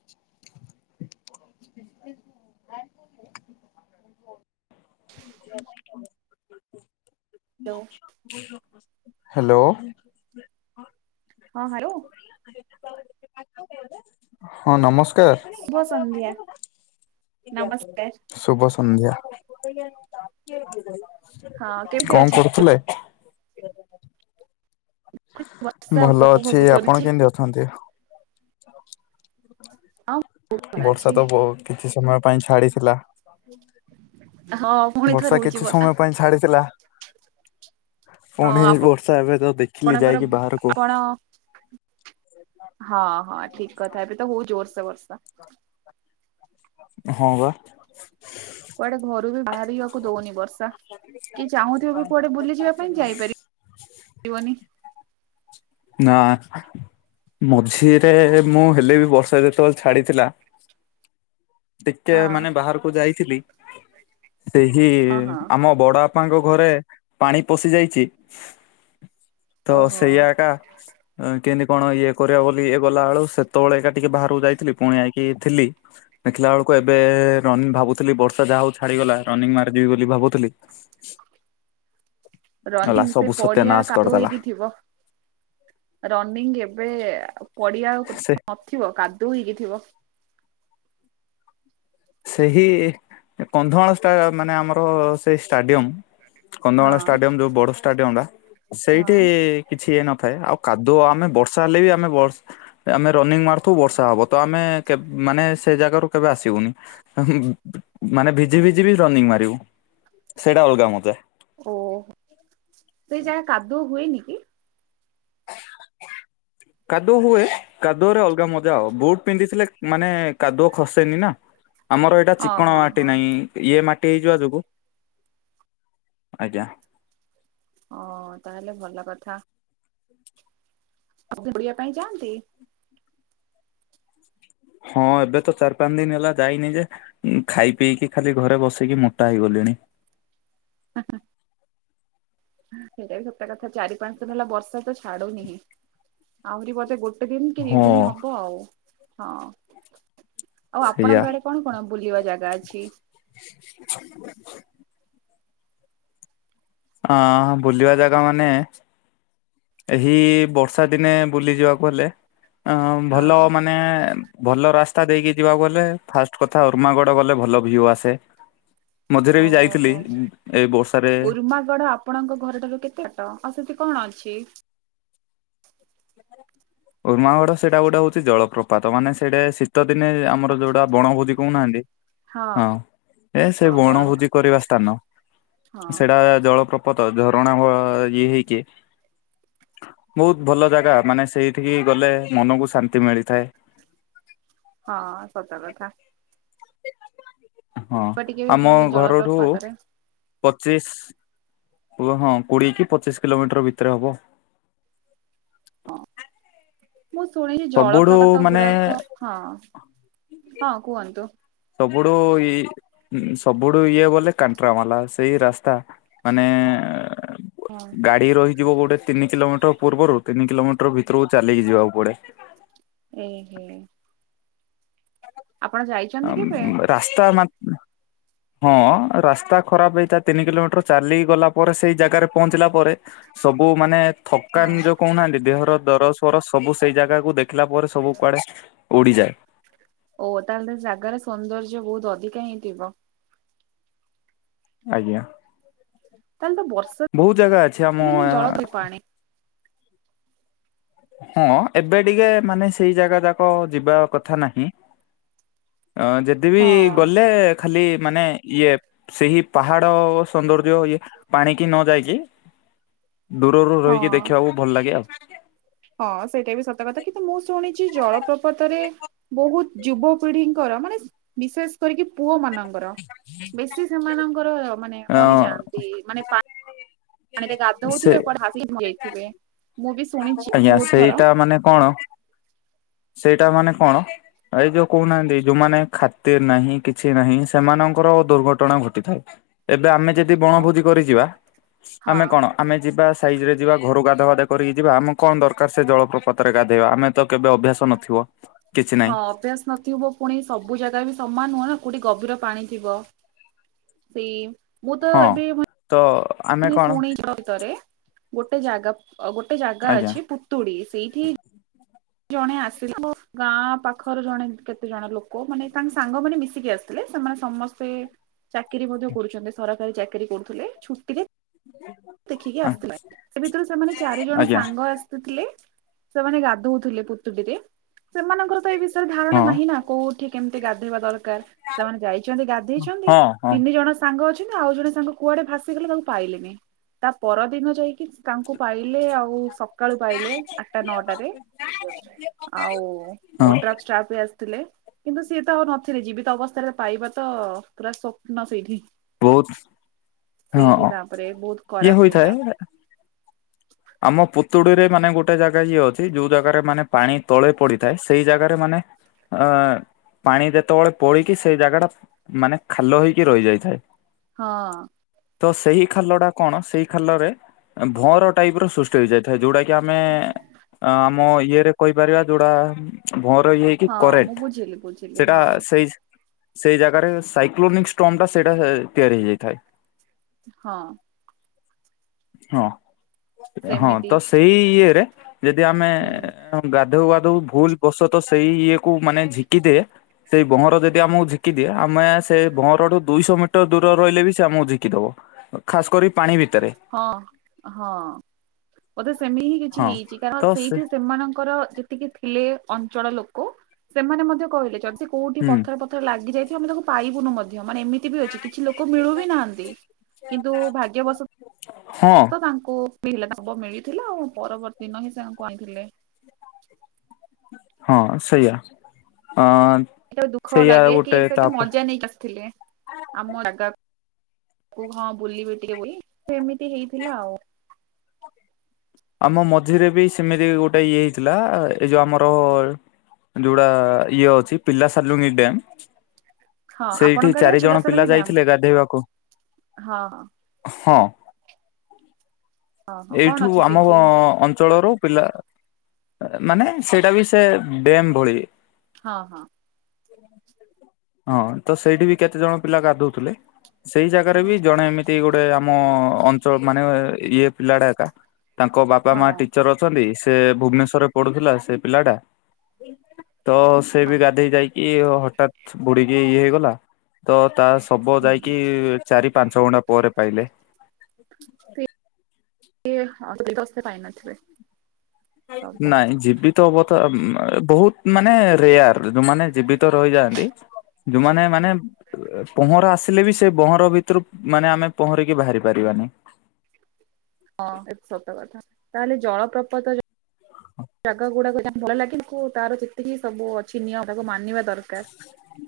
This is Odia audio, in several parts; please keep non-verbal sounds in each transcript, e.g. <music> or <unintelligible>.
<unintelligible> ହ୍ୟାଲୋ <unintelligible> ହ୍ୟାଲୋ ହଁ ହାଲୋ ହଁ ନମସ୍କାର। ଶୁଭ ସନ୍ଧ୍ୟା ନମସ୍କାର। ଶୁଭ ସନ୍ଧ୍ୟା। ଆ <unintelligible> ହଁ କେମିତି ଅଛ? କରୁଥିଲେ ବର୍ଷା ଭଲ ଅଛି ଉପଭୋଗ କରୁଛି ଆପଣ କେମିତି ଅଛନ୍ତି? ହଉ ବର୍ଷା ତ ବହୁତ କିଛି ସମୟ ପାଇଁ ଛାଡିଥିଲା। ହଁ ପୁଣି ଥରେ ବର୍ଷା ହଉଛି କିଛି ସମୟ ପାଇଁ ଛାଡିଥିଲା। ହଁ ପୁଣି ଏ ଆପଣ ବର୍ଷା ଏବେ ତ ଦେଖିଲି ଆପଣଙ୍କର ଯାଇକି ବାହାରକୁ ଆପଣ ହଁ ହଁ ଠିକ କଥା ଏବେ ତ ହେଉଛି ବର୍ଷା ବର୍ଷା ହଁ ବା କୁଆଡେ ଘରୁ ବି ବାହାରିବାକୁ ଦଉନି ବର୍ଷା। କି ଚାହୁଁଥିବ ବି କୁଆଡେ ବୁଲି ଯିବା ପାଇଁ ଯାଇପାରିବନି <inaudible> ନା ମଝିରେ ମୁଁ ହେଲେ ବି ବର୍ଷା ଯେତେବେଳେ ଛାଡିଥିଲା ଟିକେ ହଁ ମାନେ ବାହାରକୁ ଯାଇଥିଲି ସେହି ହଁ ହଁ ଆମ ବଡ ବାପାଙ୍କ ଘରେ ପାଣି ପଶି ଯାଇଛି। ତ ଓହୋ ସେଇ ଆକା କେମିତି କଣ ଇଏ କରିବା ବୋଲି ଇଏ ଗଲା ବଳୁ ସେତେବେଳେ ଏକା ଟିକେ ବାହାରକୁ ଯାଇଥିଲି ପୁଣି ଆଇକି ଥିଲି। ଦେଖିଲା ବେଳକୁ ଏବେ ରନି ଭାବୁଥିଲି ବର୍ଷା ଯାହା ହଉ ଛାଡିଗଲା ରନିଂ ମାରିଯିବି ବୋଲି ଭାବୁଥିଲି। ଗଲା ରନିଂ ସେ ସବୁ ପଡିଆ ସତ୍ୟାନାଶ କାଦୁଅ କରିଦେଲା ହେଇକି ଥିବ। ରନିଂ ଏବେ ପଡିଆ ସେ ନଥିବ କାଦୁଅ ହେଇକି ଥିବ। ସେହି କନ୍ଧମାଳ ମାନେ ଆମର ସେଇ ଷ୍ଟାଡ଼ିୟମ୍ ହଁ କନ୍ଧମାଳ ଷ୍ଟାଡିୟମ ଯୋଉ ବଡ ଷ୍ଟାଡିୟମ ଟା ହଁ ସେଇଠି କିଛି ଇଏ ନଥାଏ ଆଉ କାଦୁଅ ଆମେ ବର୍ଷା ହେଲେ ବି ଆମେ ବ ଆମେ ରନିଂ ମାରୁଥିବ ବର୍ଷା ହବ ତ ଆମେ କେ ମାନେ ସେ ଜାଗାରୁ କେବେ ଆସିବୁନି। ହୁଁ ହୁଁ ମାନେ ଭିଜି ଭିଜି ବି ରନିଙ୍ଗ ମାରିବୁ ସେଇଟା ଅଲଗା ମଜା। ଓ ସେଇ ଯାହା କାଦୁଅ ହୁଏନି କି? କାଦୁଅ ହୁଏ କାଦୁଅରେ ଅଲଗା ମଜା ଆଉ ବୁଟ ପିନ୍ଧିଥିଲେ ମାନେ କାଦୁଅ ଖସେନି ନା। ଆମର ଏଇଟା ହଁ ଚିକଣ ହଁ ମାଟି ହଁ ନାହିଁ। ଇଏ ମାଟି ହେଇଯିବା ଯୋଗୁ ଆଜ୍ଞା। ହଁ ତାହେଲେ ଭଲ କଥା। ଆପଣ ବୁଲିବା ପାଇଁ ଯାଆନ୍ତି? ହଁ ଏବେ ତ ଚାରି ପାଞ୍ଚ ଦିନ ହେଲା ଯାଇନି ଯେ ଉଁ ଖାଇ ପିଇକି ଖାଲି ଘରେ ବସେଇିକି ମୋଟା ହେଇଗଲିଣି। ଆ ହାଁ। ସେଇଟା ବି ସତ କଥା ଚାରି ପାଞ୍ଚ ଦିନ ହେଲା ବର୍ଷା ତ ଛାଡୁନିଁ ଆହୁରି ବୋଧେ ଗୋ ଗୋଟେ ଦିନ ତିନି ହଁ ଦିନ ହବ ଆଉ ହଁ ଆଉ ସେଇଆ। ଆପଣଙ୍କ ଆଡେ କଣ କଣ ବୁଲିବା ଜାଗା ଅଛି? ହ ଅ ବୁଲିବା ଜାଗା ମାନେ ଏହି ବର୍ଷା ଦିନେ ବୁଲି ଯିବାକୁ ହେଲେ ଅ ଭଲ ମାନେ ହଁ ମାନେ ଭଲ ରାସ୍ତା ଦେଇକି ଯିବାକୁ ଗଲେ ଫାଷ୍ଟ କଥା ଉର୍ମାଗଡ ଗଲେ ଭଲ ଭିୟୁ ଆସେ। ମଝିରେ ବି ଯାଇଥିଲି ଏ ବର୍ଷାରେ ମାଗଡ଼ ଆପ ଆପଣଙ୍କ ଘର ଠାରୁ କେତେ ବାଟ ଆଉ ସେଠି କଣ ଅଛି? ଉର୍ମାାଗଡ଼ ସେଇଟା ଗୋଟେ ହଉଛି ଜଳପ୍ରପାତ ମାନେ ସେଇଟା ଶୀତଦିନେ ଆମର ଯୋଉଟା ବଣଭୋଜି କହୁନାହାନ୍ତି? ହଁ ଏ ସେ ହଁ ବଣ ବଣଭୋଜି କରିବା ସ୍ଥାନ ହଁ ସେଟା ଜଳପ ପତ ଝରଣା ଭ ଇଏ ହେଇକି ବହୁତ ଭଲ ଜାଗା ମାନେ ସେଇ ଏଠିକି ଗଲେ ମନକୁ ଶାନ୍ତି ମିଳିଥାଏ। ହଁ ସତ କଥା। ହଁ ଟିକେ ବି ଆମ ଭଲ ଘରଠୁ ଜଳପ୍ରପାତରେ ପଚିଶ ହୁ ହଁ କୋଡିଏ କି ପଚିଶ କିଲୋମିଟର ଭିତରେ ହବ। ହଁ ମୁଁ ଶୁଣିଛି ସବୁଠୁ ଜଳପ୍ରପାତ ମାନେ ଗୁଡାକ ହଁ ହଁ କୁହନ୍ତୁ।? ସବୁଠୁଇ ସବୁଠୁ ଇଏ ବୋଲେ କାଣ୍ଟ୍ରାମାଲା ସେଇ ରାସ୍ତା ମାନେଏ ହଁ। ଏଇ ରହିଯିବ ଗୋଟେ ତିନି କିଲୋମିଟର ପୂର୍ବରୁ ତିନି କିଲୋମିଟର ଭିତରକୁ ଚାଲିକି ଯିବାକୁ ପଡେ। ଏ ହେଁ। ଆ ଯାଇଛନ୍ତି କେବେ? ମ୍ ରାସ୍ତା ମା ହଁ ରାସ୍ତା ଖରାପ ହେଇଥା ତିନି କିଲୋମିଟର ଚାଲି ଗଲା ପରେ ସେଇ ଜାଗାରେ ପହଞ୍ଚିଲା ପରେ। ସବୁ ମାନେ ଥକାନ ହଁ ଯୋଉ କହୁନାହାନ୍ତି ଦେହର ଦର ସର ସବୁ ସେଇ ଜାଗାକୁୁ ଦେଖିଲା ପରେ ସବୁ କୁଆଡେ ଉଡିଯାଏ। ଓ ତାହେଲେ ଜାଗାରେ ସୌନ୍ଦର୍ଯ୍ୟ ବହୁତ ଅଧିକା ହେଇଥିବ। ଆଜ୍ଞା। ତାହେଲେ ତ ବର୍ଷା ବହୁତ ଜାଗା ଅଛି ଆମ ଦିନେ ଜଳ ପଇ ପାଣି। ହଁ ଏବେ ଟିକେ ମାନେ ସେଇ ଜାଗା ଯାକ ଯିବା କଥା ନାହିଁ। ଆଁ ଯଦି ବିି ହଁ ଗଲେ ଖାଲି ମାନେ ଇଏ ସେହି ପାହାଡ ସୌନ୍ଦର୍ଯ୍ୟ ଇଏ ପାଣିକି ନ ଯାଇକି ଦୂରରୁ ହଁ ରହିକି ଦେଖିବାକୁ ଭଲ ଲାଗେ ଆଉ। ହଁ ସେଇଟା ବି ସତ କଥା କିନ୍ତୁ ମୁଁ ଶୁଣିଚି ଜଳପ୍ରପାତରେ ବହୁତୁ ଯୁବ ପିଢିଙ୍କର ମାନେ ବିଶେଷ କରିକି ପୁଅ ମାନଙ୍କର ବେଶୀସି ସେମାନଙ୍କର ମାନେ ଅ ମରିଯାଆନ୍ତି ମାନେ ପା ପାଣିରେ ସେ ଗାଧୋଉଥିବେ କୁଆଡେ ହାସିକି ବୁଡି ଯାଇଥିବେ ମୁଁ ବି ଶୁଣିଚି। ଆଜ୍ଞା ସେଇଟା ମାନେ କଣ ସେଇଟା ମାନେ କଣ? ଏଇ ଯୋଉ କହୁନାହାନ୍ତି ଯୋଉମାନେ ଖାତିରି ନାହିଁ କିଛି ନାହିଁ ସେମାନଙ୍କର ଦୁର୍ଘଟଣା ଘଟିଥାଏ। ଏବେ ଆମେ ଯଦି ବଣଭୋଜି କରିଯିବା ହଁ। ଆମେ କଣ ଆମେ ଯିବା ସାଇଜିରେ ଯିବା ଘରୁ ଗାଧ ବାଧା କରିକି ଯିବା ଆମେ କଣ ଦରକାର ସେ ଜଳପ୍ରପାତରେ ଗାଧେଇବା ଆମେ ତ କେବେ ଅଭ୍ୟାସ ନଥିବ। କିଛି ନାହିଁ ହଁ ଅଭ୍ୟାସ ନଥିବ ପୁଣି ସବୁ ଜାଗା ବି ସମାନ ନୁହଁ ନା କୋଉଠି ଗଭୀର ପାଣି ଥିବ। ସେଇ ମୁଁ ତ ହଁ ଏବେମାନେ ତ ଆମେ <unintelligible> କଣ ଶୁଣି ଭିତରେ ଗୋଟେ ଜାଗା ଗୋଟେ ଜାଗା ଆଜ୍ଞା ଅଛି ପୁତୁଡି ସେଇଠି ଜଣେ ଆସିଲା ଗାଁ ପାଖରେ ଜଣେ କେତେ ଜଣ ଲୋକ ମାନେ ତାଙ୍କ ସାଙ୍ଗମାନେ ମିଶିକି ଆସେ ଥିଲେ ସେମାନେ ସମସ୍ତେ ଚାକିରୀ ମଧ୍ୟ କରୁଚନ୍ତି ସରକାରୀ ଚାକିରୀ କରୁଥିଲେ ଛୁଟିରେ ହ। <unintelligible> ଦେଖିକି ଆସିଥିଲା ସେ ଭିତରୁ ସେମାନେ ଚାରି ଜଣ ଆଜ୍ଞା ସାଙ୍ଗ ଆସି ଥିଲେ ସେମାନେ ଗାଧଉଥିଲେ ପୁତୁଡିରେ ସେମାନଙ୍କର ତ ଏ ଧାରଣା ହଁ ନାହିଁ ନା କୋଉଠି କେମିତି ଗାଧୋଇବା ଦରକାର। ସେମାନେ ଯାଇଚନ୍ତି ଗାଧେଇଚନ୍ତି ହଁ ହଁ। ତିନି ଜଣ ସାଙ୍ଗ ଅଛନ୍ତି ଆଉ ଜଣେ ସାଙ୍ଗ କୁଆଡେ ଭାସିଗଲେ ତାଙ୍କୁ ପାଇଲେନି। ତା ପରଦିନ ଯାଇକି ତାଙ୍କୁ ପାଇଲେ ଆଉ ସକାଳୁ ପାଇଲେ ଆଠଟା ନଅଟ ରେ ଆଉ ହଁ ଓଡ୍ରା ଷ୍ଟାପ ଆ ଥିଲେ କିନ୍ତୁ ସିଏ ତ ଆଉ ନଥିଲେ ଜୀବିତ ଅବସ୍ଥାରେ ପାଇବା ତ ପୁରା ସ୍ୱପ୍ନ ସେଇଠି। ବହୁତ ସେଇଠି ହଁ ତାପରେ ବହୁତୁ ଇଏ ଖରାପ ହୋଇଥାଏ ସେଇଟା। ଆମ ପୁତୁଡ଼ି ରେ ମାନେ ଗୋଟେ ଜାଗା ଇଏ ଅଛି ଯୋଉ ଜାଗାରେ ମାନେ ପାଣି ତଳେ ପଡିଥାଏ ସେଇ ଜାଗାରେ ମାନେ ଆ ପାଣି ଯେତେବେଳେ ପଳିକି ସେଇ ଜାଗା ଟା ମାନେ ଖାଲ ହେଇକି ରହିଯାଇଥାଏ। ହଁ। ତ ସେଇ ଖାଲଟା କଣ ସେଇ ଖାଲରେ ଭଅଁର ଟାଇପିର ସୁଷ୍ଟି ହୋଇଯାଇଥାଏ ଯୋଉଟା କି ଆମେ ଆମ ଇଏରେ କହିପାରିବା ଯୋଉଟା ଭଅଁରରେ ଇଏହେ କି ହଁ ମୁଁ କରେକ୍ଟେ ବୁଝିଲି ବୁଝିଲି ସେଟା ହଁ ସେଇ ସ୍ ସେଇ ଜାଗାରେ ସାଇକ୍ଲୋନିକ ଷ୍ଟୋମ ଟା ସେଇଟା ତିଆରି ହେଇଯାଇଥାଏ। ହଁ। ହଁ। ହଁ ସେମିତି ତ ସେଇ ଇଏରେ ଯଦି ଆମେ ହୁଁ ଗାଧଉ ଗାଧୋଉ ଭୁଲ ବଶତ ସେଇ ଇଏ କୁ ମାନେ ଝିକିଦେ ସେଇ ଭଅଁର ଯଦି ଆମକୁ ଝିକି ଦିଏ ଆମେ ସେଇ ଭଅଁରରୁ ଦୁଇଶହ ମିଟର ଦୂର ରହିଲେ ବି ସେ ଆମକୁ ଝିକି ଦବ। ଖାସ୍ କରି ପାଣି ଭିତରେ। ହଁ ହଁ ବୋଧେ ସେମିତି ହିଁ କିଛି ହଁ ହେଇଚି ତ କାରଣ ସେ ସେଇଠି ସେମାନଙ୍କର ଯେତିକି ଥିଲେ ଅଞ୍ଚଳ ଲୋକ ସେମାନେ ମଧ୍ୟ କହିଲେ ଯଦି କୋଉଠି ହୁଁ ପଥର ପଥ ତ ଲାଗିଯାଇଥିବ ମୁଁ ତାକୁ ପାଇବୁନୁ ମଧ୍ୟ ମାନେ ଏମିତି ଏମିତି ବି ଅଛି କିଛି ଲୋକ ମିଳୁ ବି ନାହାନ୍ତି କିନ୍ତୁ ଭାଗ୍ୟବସ ହଁ। ତାଙ୍କୁ ପିଲା ତାଙ୍କୁ ମିଳିଥିଲା ଆଉ ପରବର୍ତ୍ତୀ ଦିନ ହିଁ ସେ ଆଙ୍କୁ ଆଣିଥିଲେ। ହଁ ସେଇଆ ଅଁ। ଏଟା ଦୁଃଖ ଲାଗେ କି ସେଠି ମଜା ନେଇକି ଆସିଥିଲେ। ଆମ ଜାଗାକୁ ହଁ ବୁଲିବେ ଟିକେ ବୋଲି ତ ଏମିତି ହେଇଥିଲା ଆଉ। ଆମ ମଝିରେ ବି ସେମିତି ଗୋଟେ ଇଏ ହେଇଥିଲା ଏଇ ଯୋଉ ଆମର। ଯୋଉଟା ଇଏ ଅଛି ପିଲା ସର୍ଲୁନି ଡ୍ୟାମ। ହଁ ସେଇଠି ଆପଣଙ୍କ ଆଡେ ଚାରି ଅଛି ଜଣ ପିଲା ପିଲାସାଲୁଙ୍ଗି ଡ୍ୟାମ୍? ଯାଇଥିଲେ ଗାଧେଇବାକୁ। ହଁ ହଁ। ହଁ ହଁ କଣ ଅଛି ସେ। କୋଉ ଅଞ୍ଚଳରୁ ପିଲା ମାନେ ସେଇଟା ବି ସେ ଡ୍ୟାମ୍ ଭଳି। ହଁ ହଁ। ହଁ ତ ସେଇଠି ବି କେତେ ଜଣ ପିଲା ଗାଧଉଥିଲେ ସେଇ ଜାଗାରେ ବି ଜଣେ ଏମିତି ଗୋଟ ଗୋଟେ ଆମ ଅଞ୍ଚଳ ମାନେ ଇଏ ପିଲାଟା ଏକା ତାଙ୍କ ବାପା ମା ହଁ। ଟିଚର ଅ ଅଛନ୍ତି ସେ ଭୁବନେଶ୍ଵରରେ ପଢୁଥିଲା ସେ ପିଲାଟା। ତ ସେ ବି ହଁ ଗାଧେଇ ଯାଇକି ହଠାତ ବୁଡିକି ଇଏ ହେଇଗଲା। ତ ତା ସବ ହୁଁ ଯାଇକି ଚାରି ପାଞ୍ଚ ଘଣ୍ଟା ପରେ ପାଇଲେ। କି ହଁ ତ ଶେ ପାଇନଥିବେ। ସବୁ ନାଇଁ ଯିବି ତ ବଥ ବହୁତ ମାନେ ରେୟାର। ଯୋଉମାନେ ଜୀବିତ ରହିଯାଆନ୍ତି ଯୋଉମାନେ ମାନେ। ପହଁରା ଆସିଲେ ବି ସେ ଭହଁର ଭିତରୁ ମାନେ ଆମେ ପହଁରିକି ବାହାରି ପାରିବାନି। ହଁ ଏ ତ ସତ କଥା ତାହେଲେ ଜଳପ୍ରପାତ। ଜାଗା ଗୁଡାକ ଯିବାକୁ ଭଲ ଲାଗେ କିନ୍ତୁ ତାର ଯେତିକି ସବୁ ଅଛି ନିୟମ ତାକୁ ମାନିବା ଦରକାର।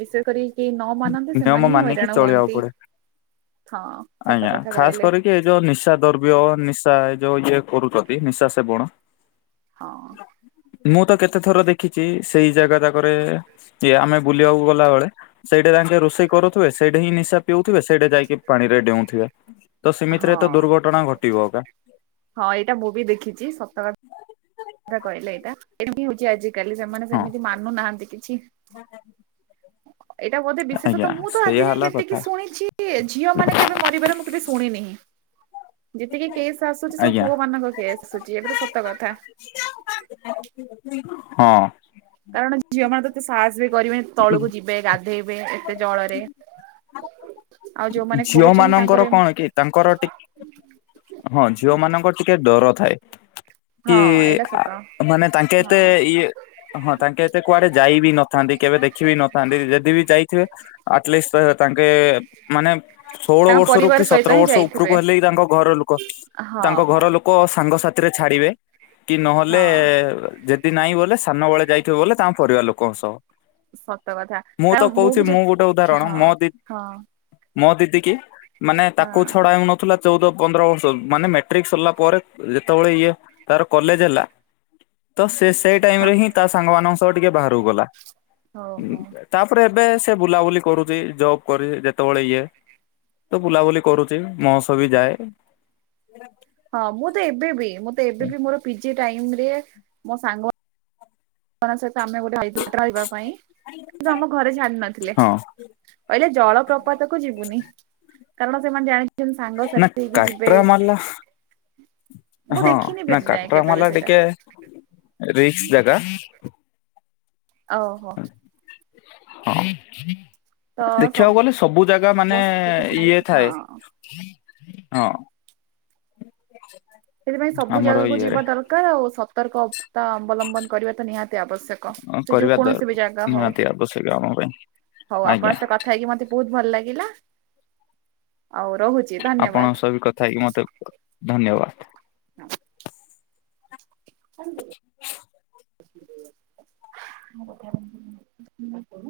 ବିଶେୟ କରି। କେହି ନ ମାନନ୍ତି ନିୟମ ସେମାନେ ହିଁ ମାନିକି ହଇରାଣ ଚଳିବାକୁ ହୁଅନ୍ତି ପଡେ। ହଁ ସତ ଆଜ୍ଞା କଥା ଖାସ କହିଲେ। କରିକି ଏ ଯୋଉ ନିଶା ଦ୍ରବ୍ୟ ନିଶା ଏ ଯୋଉ ଇଏ କରୁଛନ୍ତି ନିଶା ସେବଣ। ହଁ। ମୁଁ ତ କେତେ ଥର ଦେଖିଛି ସେଇ ଜାଗା ଯାକରେ ଇଏ ଆମେ ବୁଲିବାକୁ ଗଲାବେଳେ। ସେଇଠେ ତାଙ୍କେ ରୋଷେଇ କରୁଥିବେ ସେଇଠି ହିଁ ନିଶା ପିଉଥିବେ ସେଇଠେ ଯାଇକି ପାଣିରେ ଡେଉଁଥିବେ। ତ ସେମିତିରେ ତ ହଁ ଦୁର୍ଘଟଣା ଘଟିବ ଅକା। ହଁ ଏଇଟା ମୁଁ ବି ଦେଖିଛି ସତକଥା। ସତକହିଲେ ଏଇଟା ଏଇଠି ବି ହଉଛି ଆଜି କାଲି ସେମାନେ ହଁ ସେମିତି ମାନୁନାହାନ୍ତି କିଛି। ଏଇଟା ବୋଧେ ଆଜ୍ଞା ବିଶେଷତ ମୁଁ ତ ସେଇଆ ଆଜିଯାଏ ହେଲା ଯେତିକି କଥା ଶୁଣିଛି। କି ଏ ଝିଅ ମାନେ କେବେ ମରିବାର ମୁଁ କେବେ ଶୁଣିନି ହିଁ। ଯେତିକି କେସ୍ ଆସୁଛି ସବୁ ଆଜ୍ଞା ପୁଅ ମାନଙ୍କ କେସ୍ ଆସୁଛି ଏଇଟା ତ ସତ କଥା। ହଁ। କାରଣ ଝିଅ ମାନେ ତ ଏତେ ସାହସ ବି କରିବେନି ତଳକୁ ଯିବେ ଗାଧେଇବେ ଏ ଏତେ ଜଳରେ ଆଉ ଯୋଉମାନେ ଝିଅ କରୁଛନ୍ତି ମାନଙ୍କର ତାଙ୍କର କଣ ଏମ କି ତାଙ୍କର ଟି ହଁ ଝିଅ ମାନଙ୍କର ଟିକେ ଡର ଥାଏ। ହଁ କି ଏଇଟା ସତ ମାନେ ତାଙ୍କେ ଏତେ ହଁ। ଇଏ। ହଁ ତାଙ୍କେ ଏତେ କୁଆଡେ ଯାଇ ବିି ନଥାନ୍ତି କେବେ ଦେଖି ବିି ନଥାନ୍ତି ଯଦି ବି ଯାଇଥିବେ। ଆଟଲିଷ୍ଟ୍ ତାଙ୍କେ ମାନେ। ଷୋହଳ ତାଙ୍କ ବର୍ଷରୁ ପରିବାର କି ସହିତ ସତର ହିଁ ବର୍ଷ ଉପରକୁ ଯାଇଥିବେ ହେଲେ ହି ତାଙ୍କ ଘର ଲୋକ ହଁ ତାଙ୍କ ହଁ ଘର ଲୋ ଲୋକ ସାଙ୍ଗସଥିରେ ଛାଡିବେ କି ନହେଲେ ହଁ। ଯେ ଯଦି ନାହିଁ ବଲେ ସାନବେଳେ ଯାଇଥିବ ବଲେ ତାଙ୍କ ପରିବାର ଲୋକଙ୍କ ସହ। ସତ କଥା ମୁଁ ତ କାରଣ କହୁଛି ବି ଯେ ମୁଁ ଗୋଟେ ଉଦାହରଣ ହଁ ମୋ ଦି ହଁ ମୋ ଦିଦି କିି ମାନେ ତାକୁ ହଁ ଛଡା ହେଉ ନଥିଲା ଚଉଦ ପନ୍ଦର ବର୍ଷ ମାନେ ମାଟ୍ରିକ ସରିଲା ପରେ ଯେତେବେଳେ ଇଏ ତାର କଲେଜ ହେଲା। ତ ସେ ସେଇ ଟାଇମ୍ ରେ ହିଁ ତା ସାଙ୍ଗ ମାନଙ୍କ ସହ ଟିକେ ବାହାରକୁ ଗଲା। ହଉ ହଉ। ତାପରେ ଏବେ ସେ ବୁଲାବୁଲି କରୁଛି ଜବ୍ କରି ଯେତେବେଳେ ଇଏ ତ ବୁଲାବୁଲି କରୁଛି ମୋ ସହ ବି ଯାଏ। <unintelligible> ହଁ ମୁଁ ତ ଏବେ ବି ମୁଁ ତ ଏବେ ବି ମୋର ପିଜି ଟାଇମୂ ରେ ମୋ ସାଙ୍ଗ ମା ନଙ୍କ ସହିତ ଆମେ ଗୋଟେ ପାଇଁ କିନ୍ତୁ ଆମ ଘରେ ଜାଣିନଥିଲେ। ହଁ କହିଲେ ଜଳ ପ୍ରପାତକୁ ଯିବୁନି କାରଣ ସେମାନେ ଜାଣି ଛନ୍ତି ନା ସାଙ୍ଗସାଥି ହେଇକି ଯିବେ। କାଟ୍ରାମାଲା ମୁଁ ହଁ ଦେଖିନି ବି ନା ଆଜି ଯାଏଁ କାଟର କେବେ ବି ମାଲା ସେଇଟା ଟିକେ ରିକ୍ସ୍ ଜାଗା ଓହୋ। ହଉ। ଦେଖିବାକୁ ଗଲେ ସବୁ ଜାଗା ମାନେ ହଁ ଇଏ ଥାଏ। ହଁ। ସେଥିପାଇଁ ସବୁ ଆମର ଜାଗାକୁ ଯିବା ଇଏରେ ଦରକାର ଆଉ ସତର୍କତା ଅବଲମ୍ବନ କରିବା ତ ନିହାତି ଆବଶ୍ୟକ। କ ଯୋଉ କରିବା ଦର କୌଣସି ବି ଜାଗା ହଉ ନିହାତି ଆବଶ୍ୟକ ଆମ ପାଇଁ ହଉ ଆଜ୍ଞା ଆପଣଙ୍କ ସ କ ଥା ହେଇକି ମତେ ବହୁତ୍ ଭଲ ଲାଗିଲା ଆଉ ରହୁଛି ଧନ୍ୟବାଦ୍। ମୁଁ କଥା ହେଇକି ମତେ ଧନ୍ୟବାଦ୍। <unintelligible> <unintelligible>